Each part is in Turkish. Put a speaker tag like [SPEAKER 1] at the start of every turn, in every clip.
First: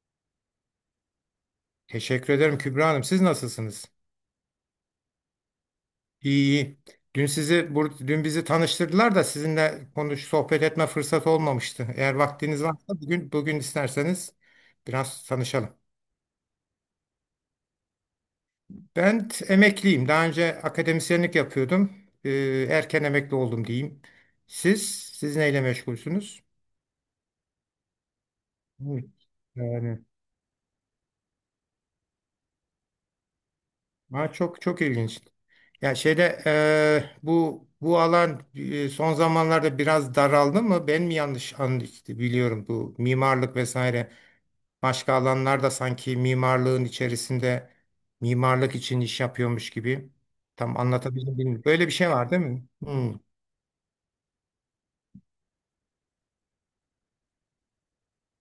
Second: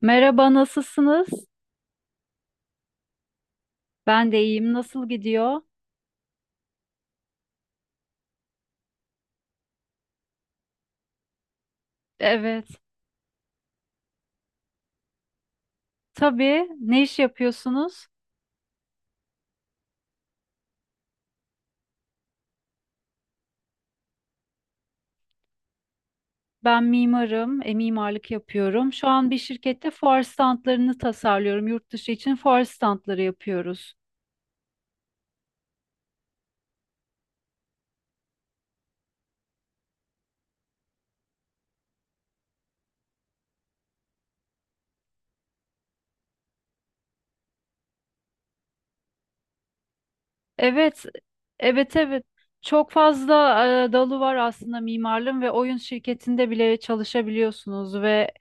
[SPEAKER 1] Merhaba, nasılsınız?
[SPEAKER 2] Teşekkür ederim Kübra Hanım. Siz nasılsınız?
[SPEAKER 1] Ben de iyiyim. Nasıl gidiyor?
[SPEAKER 2] İyi iyi. Dün bizi tanıştırdılar da sizinle sohbet etme fırsatı olmamıştı. Eğer vaktiniz
[SPEAKER 1] Evet.
[SPEAKER 2] varsa bugün isterseniz biraz tanışalım.
[SPEAKER 1] Tabii. Ne iş yapıyorsunuz?
[SPEAKER 2] Ben emekliyim. Daha önce akademisyenlik yapıyordum. Erken emekli oldum diyeyim. Siz neyle meşgulsünüz?
[SPEAKER 1] Ben mimarım, mimarlık yapıyorum.
[SPEAKER 2] Hı.
[SPEAKER 1] Şu an bir şirkette
[SPEAKER 2] Yani.
[SPEAKER 1] fuar standlarını tasarlıyorum. Yurt dışı için fuar standları yapıyoruz.
[SPEAKER 2] Ha, çok çok ilginç. Ya şeyde bu alan son zamanlarda biraz daraldı mı? Ben mi yanlış anladım, biliyorum bu mimarlık vesaire başka alanlarda sanki mimarlığın içerisinde mimarlık için iş yapıyormuş gibi. Tam
[SPEAKER 1] Evet,
[SPEAKER 2] anlatabildim bilmiyorum. Böyle bir
[SPEAKER 1] evet,
[SPEAKER 2] şey
[SPEAKER 1] evet.
[SPEAKER 2] var değil mi?
[SPEAKER 1] Çok
[SPEAKER 2] Hmm.
[SPEAKER 1] fazla dalı var aslında mimarlığın ve oyun şirketinde bile çalışabiliyorsunuz ve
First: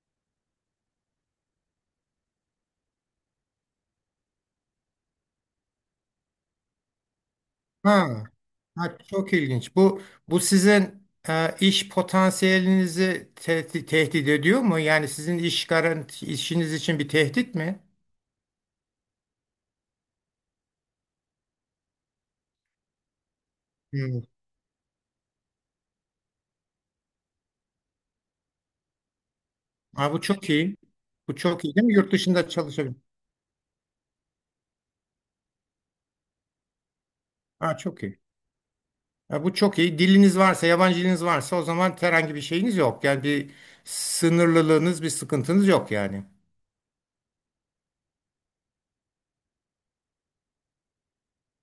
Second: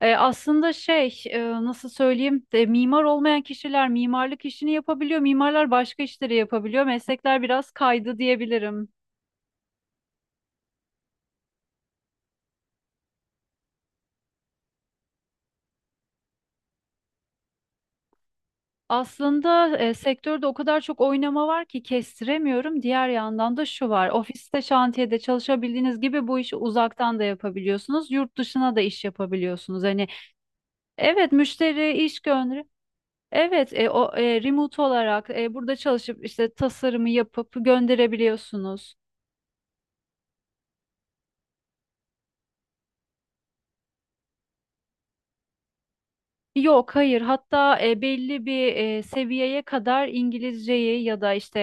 [SPEAKER 1] Aslında nasıl söyleyeyim de, mimar olmayan kişiler mimarlık işini yapabiliyor. Mimarlar başka işleri yapabiliyor. Meslekler biraz kaydı
[SPEAKER 2] Ha.
[SPEAKER 1] diyebilirim.
[SPEAKER 2] Ha, çok ilginç. Bu sizin iş potansiyelinizi tehdit ediyor mu? Yani sizin iş garanti işiniz için bir tehdit mi?
[SPEAKER 1] Aslında sektörde o kadar çok oynama var ki kestiremiyorum. Diğer yandan da şu var. Ofiste, şantiyede çalışabildiğiniz gibi bu işi uzaktan da yapabiliyorsunuz. Yurt dışına da iş yapabiliyorsunuz. Hani
[SPEAKER 2] Ha, bu çok iyi.
[SPEAKER 1] evet,
[SPEAKER 2] Bu çok iyi değil
[SPEAKER 1] müşteri
[SPEAKER 2] mi? Yurt
[SPEAKER 1] iş
[SPEAKER 2] dışında
[SPEAKER 1] gönderir.
[SPEAKER 2] çalışabilir.
[SPEAKER 1] Evet, remote olarak burada çalışıp işte tasarımı yapıp
[SPEAKER 2] Ha, çok iyi.
[SPEAKER 1] gönderebiliyorsunuz.
[SPEAKER 2] Ha, bu çok iyi. Diliniz varsa, yabancı diliniz varsa o zaman herhangi bir şeyiniz yok. Yani bir sınırlılığınız, bir sıkıntınız yok yani.
[SPEAKER 1] Yok, hayır. Hatta belli bir seviyeye kadar İngilizceyi ya da işte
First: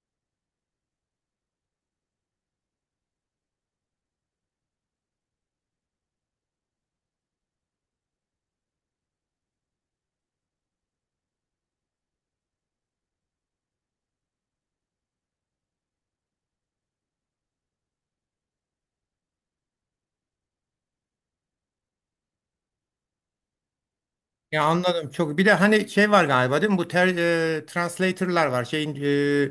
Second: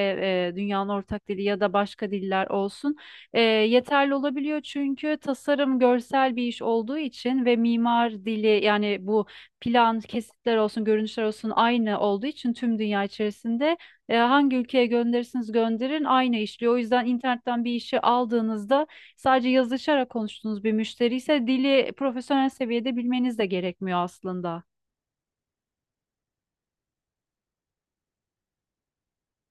[SPEAKER 1] dünyanın ortak dili ya da başka diller olsun yeterli olabiliyor. Çünkü tasarım görsel bir iş olduğu için ve mimar dili, yani bu plan, kesitler olsun, görünüşler olsun aynı olduğu için tüm dünya içerisinde hangi ülkeye gönderirsiniz gönderin aynı işliyor. O yüzden internetten bir işi aldığınızda sadece yazışarak konuştuğunuz bir müşteri ise dili profesyonel seviyede bilmeniz de gerekmiyor aslında.
[SPEAKER 2] Ya anladım çok. Bir de hani şey var galiba değil mi? Translator'lar var. Şeyin,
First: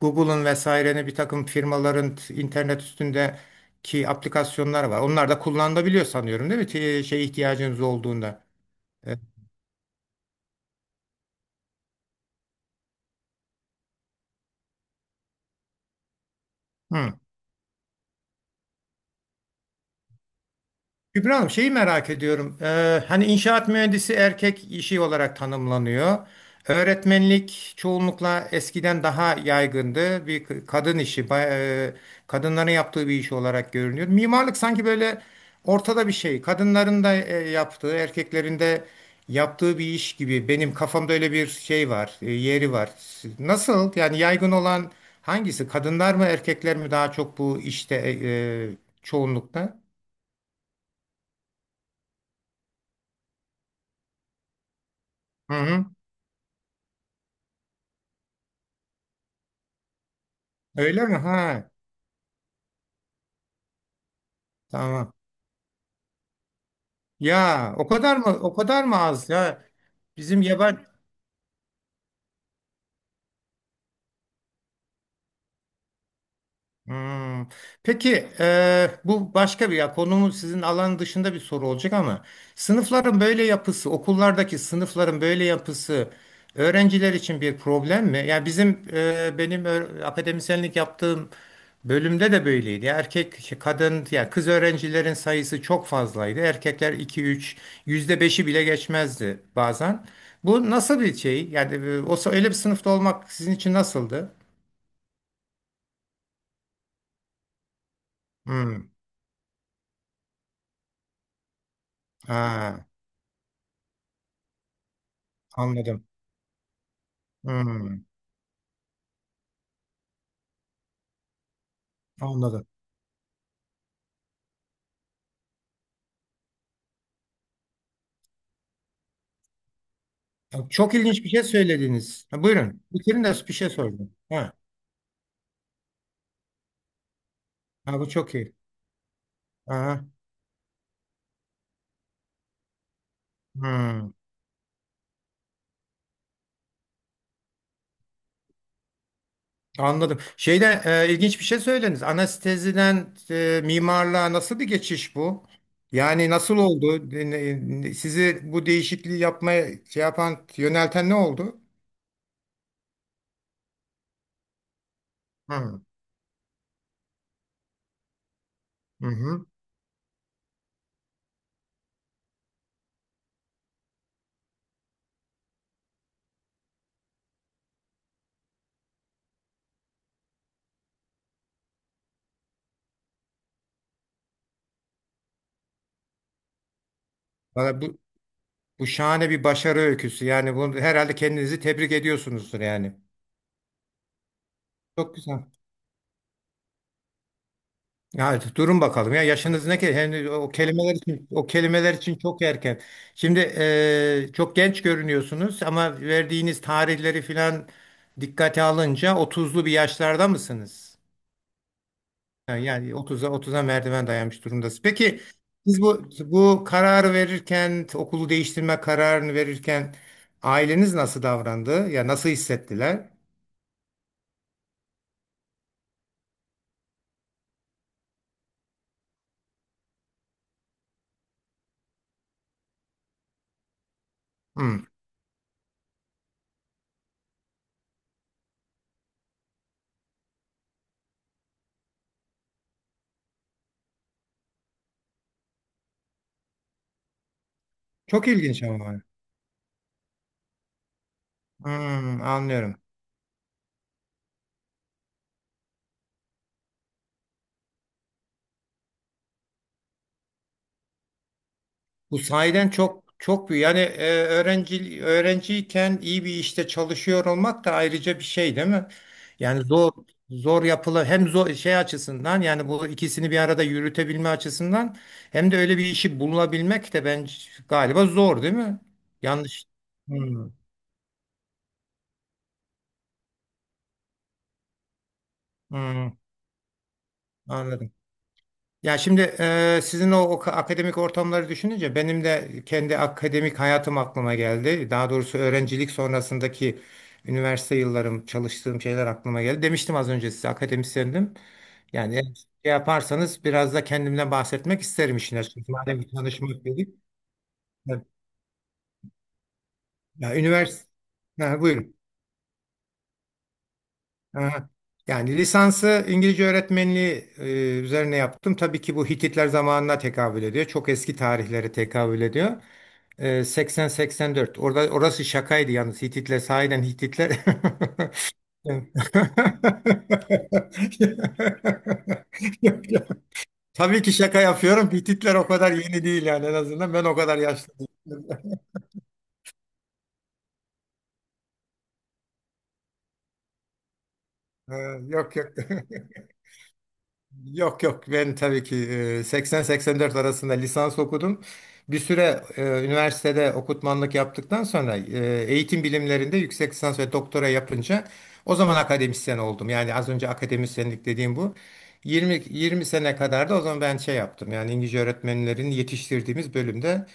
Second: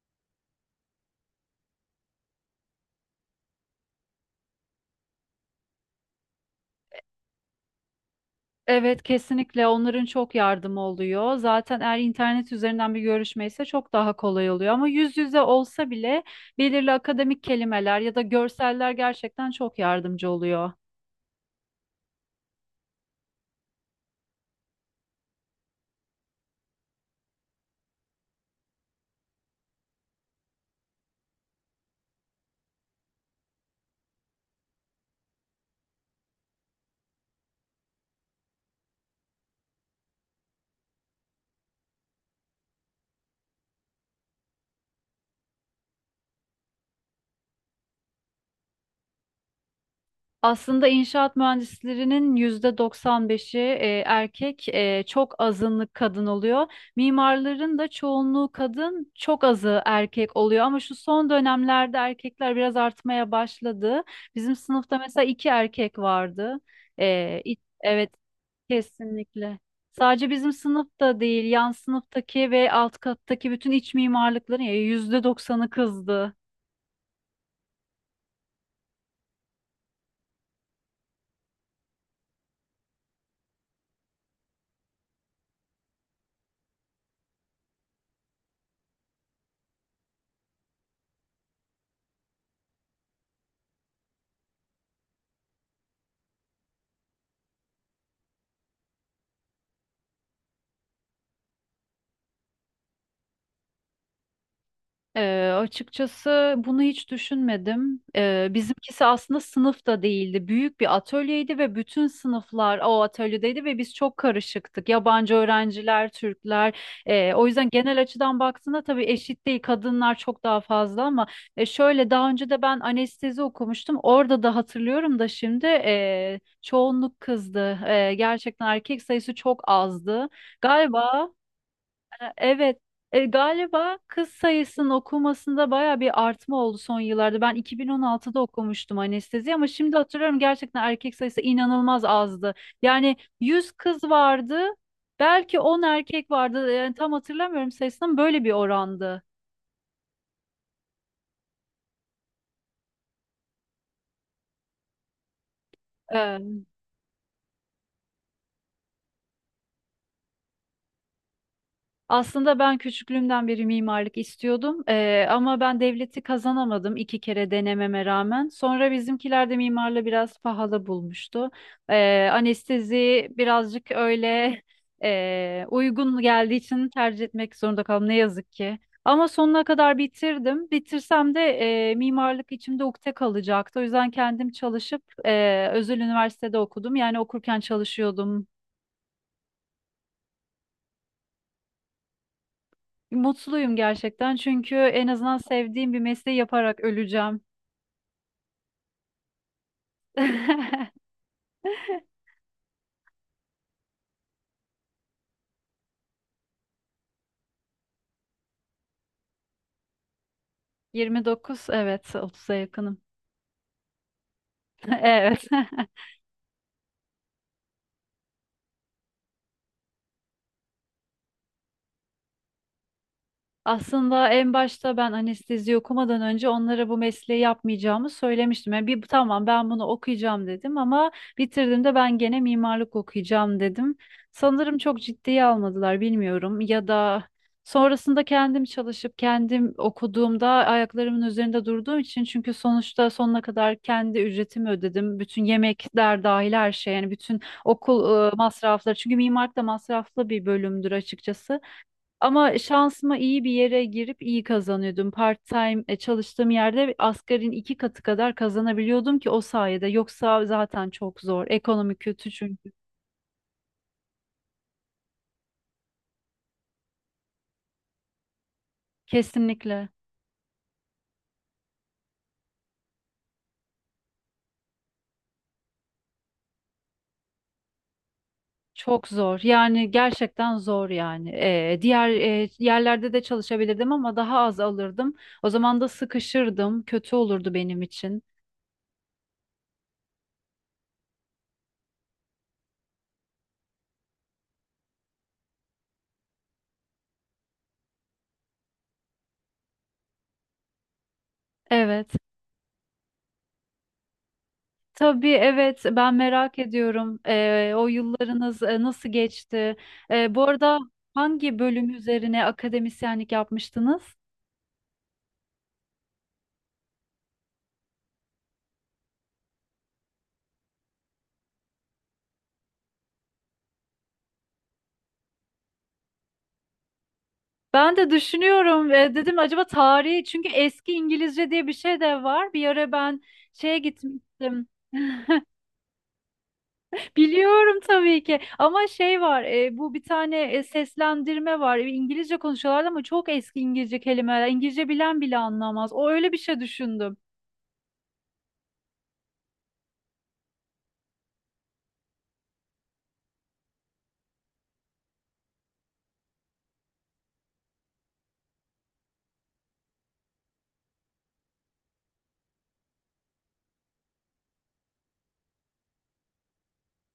[SPEAKER 2] Google'ın, vesairenin, bir takım firmaların internet üstündeki aplikasyonlar var. Onlar da kullanılabiliyor sanıyorum değil mi? Şey ihtiyacınız olduğunda.
[SPEAKER 1] Evet,
[SPEAKER 2] E,
[SPEAKER 1] kesinlikle onların çok yardımı oluyor. Zaten eğer internet üzerinden bir görüşme ise çok daha kolay oluyor. Ama yüz yüze olsa bile belirli
[SPEAKER 2] Hı.
[SPEAKER 1] akademik kelimeler ya da görseller gerçekten çok yardımcı oluyor.
[SPEAKER 2] Kübra Hanım şeyi merak ediyorum. Hani inşaat mühendisi erkek işi olarak tanımlanıyor. Öğretmenlik çoğunlukla eskiden daha yaygındı. Bir kadın işi, e, kadınların yaptığı bir iş olarak görünüyor. Mimarlık sanki böyle ortada bir şey. Kadınların da yaptığı, erkeklerin de yaptığı bir iş gibi. Benim kafamda öyle bir şey var, yeri var. Nasıl? Yani yaygın olan hangisi? Kadınlar mı, erkekler mi daha çok bu işte e, çoğunlukta?
[SPEAKER 1] Aslında inşaat mühendislerinin %95'i erkek, çok
[SPEAKER 2] Hı hı.
[SPEAKER 1] azınlık kadın oluyor. Mimarların da çoğunluğu kadın, çok azı erkek oluyor. Ama şu
[SPEAKER 2] Öyle mi?
[SPEAKER 1] son
[SPEAKER 2] Ha,
[SPEAKER 1] dönemlerde erkekler biraz artmaya başladı. Bizim sınıfta
[SPEAKER 2] tamam.
[SPEAKER 1] mesela iki erkek vardı.
[SPEAKER 2] Ya o
[SPEAKER 1] Evet,
[SPEAKER 2] kadar mı? O kadar mı az?
[SPEAKER 1] kesinlikle.
[SPEAKER 2] Ya
[SPEAKER 1] Sadece
[SPEAKER 2] bizim
[SPEAKER 1] bizim
[SPEAKER 2] yaban
[SPEAKER 1] sınıfta değil, yan sınıftaki ve alt kattaki bütün iç mimarlıkların yüzde %90'ı kızdı.
[SPEAKER 2] Hmm. Peki, bu başka bir, ya konumun sizin alan dışında bir soru olacak ama sınıfların böyle yapısı, okullardaki sınıfların böyle yapısı öğrenciler için bir problem mi? Yani bizim benim akademisyenlik yaptığım bölümde de böyleydi. Ya erkek, şey, kadın, ya kız öğrencilerin sayısı çok fazlaydı. Erkekler iki üç, %5'i bile geçmezdi bazen. Bu nasıl bir şey? Yani olsa öyle bir sınıfta olmak sizin için nasıldı?
[SPEAKER 1] Açıkçası bunu hiç düşünmedim.
[SPEAKER 2] Hmm.
[SPEAKER 1] Bizimkisi aslında sınıfta değildi. Büyük bir atölyeydi ve bütün sınıflar
[SPEAKER 2] Ha,
[SPEAKER 1] o atölyedeydi ve biz çok karışıktık. Yabancı
[SPEAKER 2] anladım.
[SPEAKER 1] öğrenciler, Türkler. O yüzden genel
[SPEAKER 2] Hmm,
[SPEAKER 1] açıdan baktığında tabii eşit değil. Kadınlar çok daha fazla ama şöyle daha önce de
[SPEAKER 2] anladım.
[SPEAKER 1] ben anestezi okumuştum. Orada da hatırlıyorum da şimdi çoğunluk kızdı. Gerçekten erkek sayısı çok azdı.
[SPEAKER 2] Ya, çok ilginç bir
[SPEAKER 1] Galiba.
[SPEAKER 2] şey söylediniz. Ha,
[SPEAKER 1] Evet.
[SPEAKER 2] buyurun. Bitirin de bir şey
[SPEAKER 1] Galiba
[SPEAKER 2] sordum.
[SPEAKER 1] kız
[SPEAKER 2] Ha,
[SPEAKER 1] sayısının okunmasında baya bir artma oldu son yıllarda. Ben
[SPEAKER 2] ha, bu çok
[SPEAKER 1] 2016'da
[SPEAKER 2] iyi.
[SPEAKER 1] okumuştum anestezi ama şimdi
[SPEAKER 2] Aha,
[SPEAKER 1] hatırlıyorum gerçekten erkek sayısı inanılmaz azdı. Yani yüz kız
[SPEAKER 2] hmm,
[SPEAKER 1] vardı, belki 10 erkek vardı. Yani tam hatırlamıyorum sayısını ama böyle bir orandı.
[SPEAKER 2] anladım. Şeyde ilginç bir şey söylediniz. Anesteziden mimarlığa nasıl bir geçiş bu? Yani nasıl oldu? Sizi bu değişikliği yapmaya şey yapan, yönelten ne oldu?
[SPEAKER 1] Aslında ben küçüklüğümden beri mimarlık istiyordum.
[SPEAKER 2] Hı
[SPEAKER 1] Ama ben
[SPEAKER 2] hı.
[SPEAKER 1] devleti kazanamadım iki kere denememe rağmen. Sonra
[SPEAKER 2] Hı.
[SPEAKER 1] bizimkiler de mimarlığı biraz pahalı bulmuştu. Anestezi birazcık öyle uygun geldiği için tercih etmek zorunda kaldım ne yazık ki. Ama sonuna kadar bitirdim. Bitirsem de mimarlık içimde ukde kalacaktı. O yüzden kendim çalışıp özel üniversitede okudum. Yani okurken
[SPEAKER 2] Valla, Bu,
[SPEAKER 1] çalışıyordum.
[SPEAKER 2] bu şahane bir başarı öyküsü. Yani bunu herhalde kendinizi tebrik ediyorsunuzdur yani.
[SPEAKER 1] Mutluyum gerçekten çünkü en
[SPEAKER 2] Çok
[SPEAKER 1] azından
[SPEAKER 2] güzel.
[SPEAKER 1] sevdiğim bir mesleği yaparak öleceğim.
[SPEAKER 2] Ya durun bakalım, ya yaşınız ne ki? Hani o kelimeler için o kelimeler için çok erken. Şimdi çok genç görünüyorsunuz ama verdiğiniz tarihleri filan dikkate alınca otuzlu bir yaşlarda mısınız?
[SPEAKER 1] 29, evet, 30'a
[SPEAKER 2] Yani
[SPEAKER 1] yakınım.
[SPEAKER 2] 30'a merdiven dayanmış durumdasınız. Peki
[SPEAKER 1] Evet.
[SPEAKER 2] siz bu kararı verirken, okulu değiştirme kararını verirken aileniz nasıl davrandı? Ya nasıl hissettiler?
[SPEAKER 1] Aslında en başta ben anestezi okumadan önce onlara bu mesleği yapmayacağımı söylemiştim. Yani bir tamam, ben bunu okuyacağım dedim ama bitirdiğimde ben gene mimarlık okuyacağım dedim. Sanırım
[SPEAKER 2] Hmm.
[SPEAKER 1] çok ciddiye almadılar, bilmiyorum, ya da sonrasında kendim çalışıp kendim okuduğumda ayaklarımın üzerinde durduğum için, çünkü sonuçta sonuna kadar kendi ücretimi ödedim. Bütün yemekler dahil her şey, yani bütün okul
[SPEAKER 2] Çok ilginç
[SPEAKER 1] masrafları,
[SPEAKER 2] ama.
[SPEAKER 1] çünkü mimarlık da masraflı bir bölümdür açıkçası.
[SPEAKER 2] Hmm,
[SPEAKER 1] Ama
[SPEAKER 2] anlıyorum.
[SPEAKER 1] şansıma iyi bir yere girip iyi kazanıyordum. Part-time çalıştığım yerde asgarin iki katı kadar kazanabiliyordum ki o sayede. Yoksa zaten çok zor. Ekonomi
[SPEAKER 2] Bu
[SPEAKER 1] kötü
[SPEAKER 2] sahiden
[SPEAKER 1] çünkü.
[SPEAKER 2] çok çok büyük. Yani öğrenciyken iyi bir işte çalışıyor olmak da ayrıca bir şey değil mi? Yani
[SPEAKER 1] Kesinlikle.
[SPEAKER 2] zor yapılı, hem zor şey açısından, yani bu ikisini bir arada yürütebilme açısından, hem de öyle bir işi bulabilmek de ben galiba zor değil mi?
[SPEAKER 1] Çok zor.
[SPEAKER 2] Yanlış.
[SPEAKER 1] Yani
[SPEAKER 2] Hmm,
[SPEAKER 1] gerçekten zor yani. Yerlerde de çalışabilirdim ama daha az alırdım. O zaman da
[SPEAKER 2] hmm,
[SPEAKER 1] sıkışırdım. Kötü olurdu benim
[SPEAKER 2] anladım.
[SPEAKER 1] için.
[SPEAKER 2] Ya şimdi sizin o akademik ortamları düşününce benim de kendi akademik hayatım aklıma geldi. Daha doğrusu öğrencilik sonrasındaki üniversite yıllarım, çalıştığım şeyler aklıma geldi. Demiştim az önce size akademisyendim. Yani
[SPEAKER 1] Evet.
[SPEAKER 2] eğer şey yaparsanız biraz da kendimden bahsetmek isterim
[SPEAKER 1] Tabii,
[SPEAKER 2] işin açıkçası.
[SPEAKER 1] evet,
[SPEAKER 2] Madem bir
[SPEAKER 1] ben merak
[SPEAKER 2] tanışmak dedik.
[SPEAKER 1] ediyorum. O yıllarınız nasıl geçti?
[SPEAKER 2] Ya,
[SPEAKER 1] Bu arada
[SPEAKER 2] üniversite.
[SPEAKER 1] hangi
[SPEAKER 2] Ha,
[SPEAKER 1] bölüm
[SPEAKER 2] buyurun.
[SPEAKER 1] üzerine akademisyenlik yapmıştınız?
[SPEAKER 2] Aha. Yani lisansı İngilizce öğretmenliği üzerine yaptım. Tabii ki bu Hititler zamanına tekabül ediyor. Çok eski tarihlere tekabül ediyor. 80-84. Orası şakaydı yalnız. Hititler, sahiden Hititler.
[SPEAKER 1] Ben de düşünüyorum, dedim acaba tarihi, çünkü eski İngilizce diye bir şey de var. Bir ara ben şeye
[SPEAKER 2] Tabii ki şaka
[SPEAKER 1] gitmiştim.
[SPEAKER 2] yapıyorum. Hititler o kadar yeni değil yani, en azından ben o kadar yaşlı
[SPEAKER 1] Biliyorum tabii
[SPEAKER 2] değilim.
[SPEAKER 1] ki, ama şey var, bu bir tane seslendirme var. İngilizce konuşuyorlar ama çok eski İngilizce kelimeler,
[SPEAKER 2] E,
[SPEAKER 1] İngilizce bilen
[SPEAKER 2] Yok
[SPEAKER 1] bile
[SPEAKER 2] yok.
[SPEAKER 1] anlamaz, o öyle bir şey düşündüm.
[SPEAKER 2] Yok yok, ben tabii ki 80-84 arasında lisans okudum. Bir süre üniversitede okutmanlık yaptıktan sonra eğitim bilimlerinde yüksek lisans ve doktora yapınca o zaman akademisyen oldum. Yani az önce akademisyenlik dediğim bu. 20 sene kadar da o zaman ben şey yaptım. Yani İngilizce öğretmenlerin yetiştirdiğimiz bölümde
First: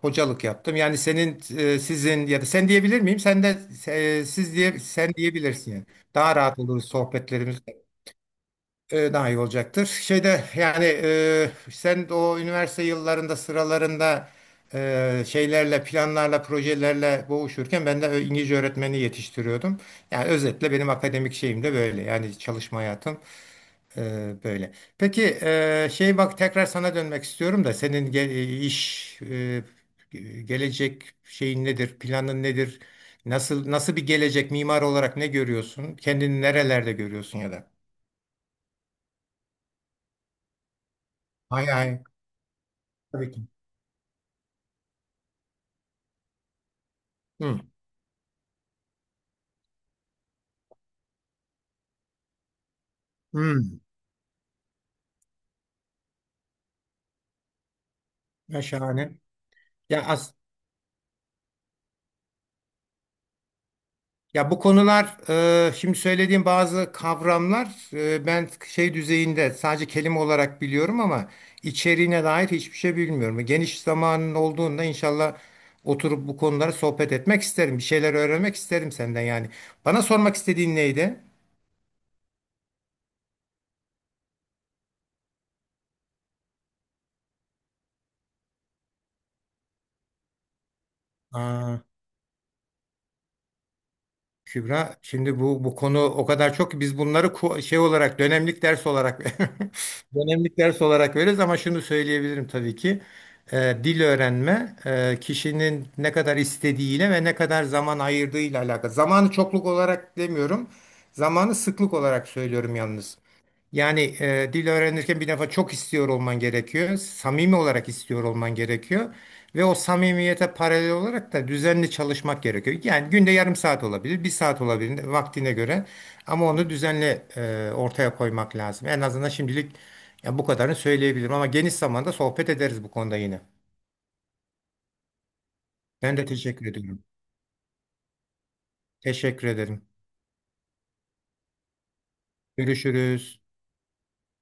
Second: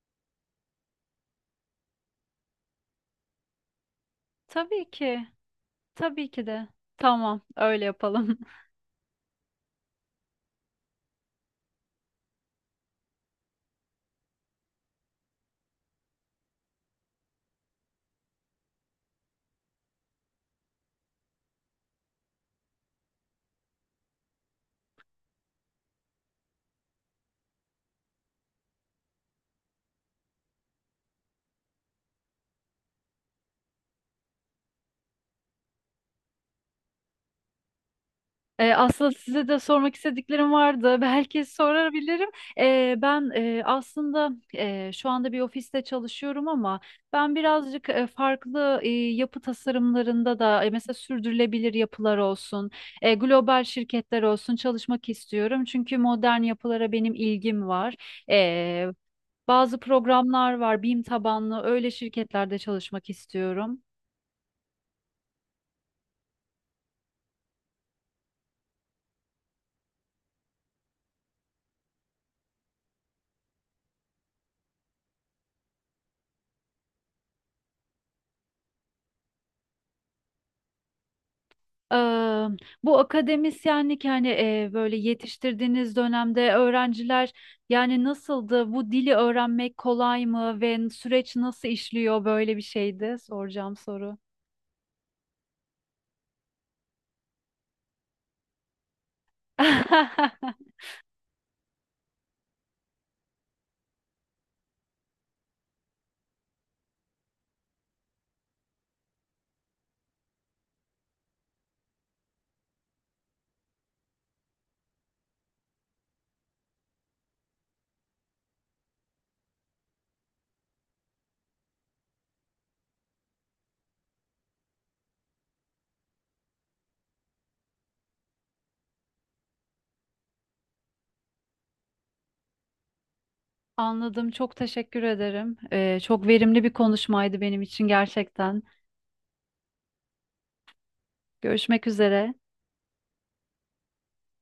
[SPEAKER 2] hocalık yaptım. Yani senin, sizin, ya da sen diyebilir miyim? Sen de siz diye
[SPEAKER 1] Tabii
[SPEAKER 2] sen
[SPEAKER 1] ki.
[SPEAKER 2] diyebilirsin, yani.
[SPEAKER 1] Tabii
[SPEAKER 2] Daha
[SPEAKER 1] ki
[SPEAKER 2] rahat
[SPEAKER 1] de.
[SPEAKER 2] olur
[SPEAKER 1] Tamam,
[SPEAKER 2] sohbetlerimiz,
[SPEAKER 1] öyle yapalım.
[SPEAKER 2] daha iyi olacaktır. Şeyde yani sen o üniversite yıllarında, sıralarında, şeylerle, planlarla, projelerle boğuşurken ben de İngilizce öğretmeni yetiştiriyordum. Yani özetle benim akademik şeyim de böyle. Yani çalışma hayatım böyle. Peki, şey, bak, tekrar sana dönmek istiyorum da senin iş, gelecek şeyin nedir, planın nedir? Nasıl bir gelecek mimar olarak ne görüyorsun? Kendini nerelerde görüyorsun ya da?
[SPEAKER 1] Aslında size de sormak istediklerim vardı. Belki
[SPEAKER 2] Hay hay.
[SPEAKER 1] sorabilirim.
[SPEAKER 2] Tabii ki.
[SPEAKER 1] Aslında şu anda bir ofiste çalışıyorum ama ben
[SPEAKER 2] Hı,
[SPEAKER 1] birazcık farklı yapı tasarımlarında da, mesela sürdürülebilir yapılar olsun,
[SPEAKER 2] hı.
[SPEAKER 1] global şirketler olsun, çalışmak istiyorum. Çünkü modern yapılara benim ilgim var.
[SPEAKER 2] Ya
[SPEAKER 1] Ee,
[SPEAKER 2] şahane.
[SPEAKER 1] bazı
[SPEAKER 2] Ya as
[SPEAKER 1] programlar var, BİM tabanlı öyle şirketlerde çalışmak istiyorum.
[SPEAKER 2] ya bu konular, şimdi söylediğim bazı kavramlar, ben şey düzeyinde sadece kelime olarak biliyorum ama içeriğine dair hiçbir şey bilmiyorum. Geniş zamanın olduğunda inşallah oturup bu konuları sohbet etmek isterim. Bir şeyler öğrenmek isterim senden yani. Bana sormak istediğin neydi?
[SPEAKER 1] Eee, bu akademisyenlik, yani böyle yetiştirdiğiniz dönemde öğrenciler yani nasıldı? Bu dili öğrenmek kolay mı ve süreç nasıl
[SPEAKER 2] Aa.
[SPEAKER 1] işliyor, böyle bir şeydi soracağım soru.
[SPEAKER 2] Kübra, şimdi bu konu o kadar çok ki biz bunları şey olarak, dönemlik ders olarak dönemlik ders olarak veririz ama şunu söyleyebilirim tabii ki. Dil öğrenme kişinin ne kadar istediğiyle ve ne kadar zaman ayırdığıyla alakalı. Zamanı çokluk olarak demiyorum, zamanı sıklık olarak söylüyorum yalnız. Yani dil öğrenirken bir defa çok istiyor olman gerekiyor. Samimi olarak istiyor olman gerekiyor. Ve o samimiyete paralel olarak da düzenli çalışmak gerekiyor. Yani günde yarım saat olabilir, bir saat olabilir vaktine göre. Ama onu düzenli ortaya koymak lazım. En azından şimdilik ya bu kadarını söyleyebilirim. Ama geniş zamanda sohbet ederiz bu konuda yine.
[SPEAKER 1] Anladım. Çok teşekkür ederim.
[SPEAKER 2] Ben de
[SPEAKER 1] Çok verimli
[SPEAKER 2] teşekkür
[SPEAKER 1] bir
[SPEAKER 2] ediyorum.
[SPEAKER 1] konuşmaydı benim için gerçekten.
[SPEAKER 2] Teşekkür ederim.
[SPEAKER 1] Görüşmek üzere.
[SPEAKER 2] Görüşürüz.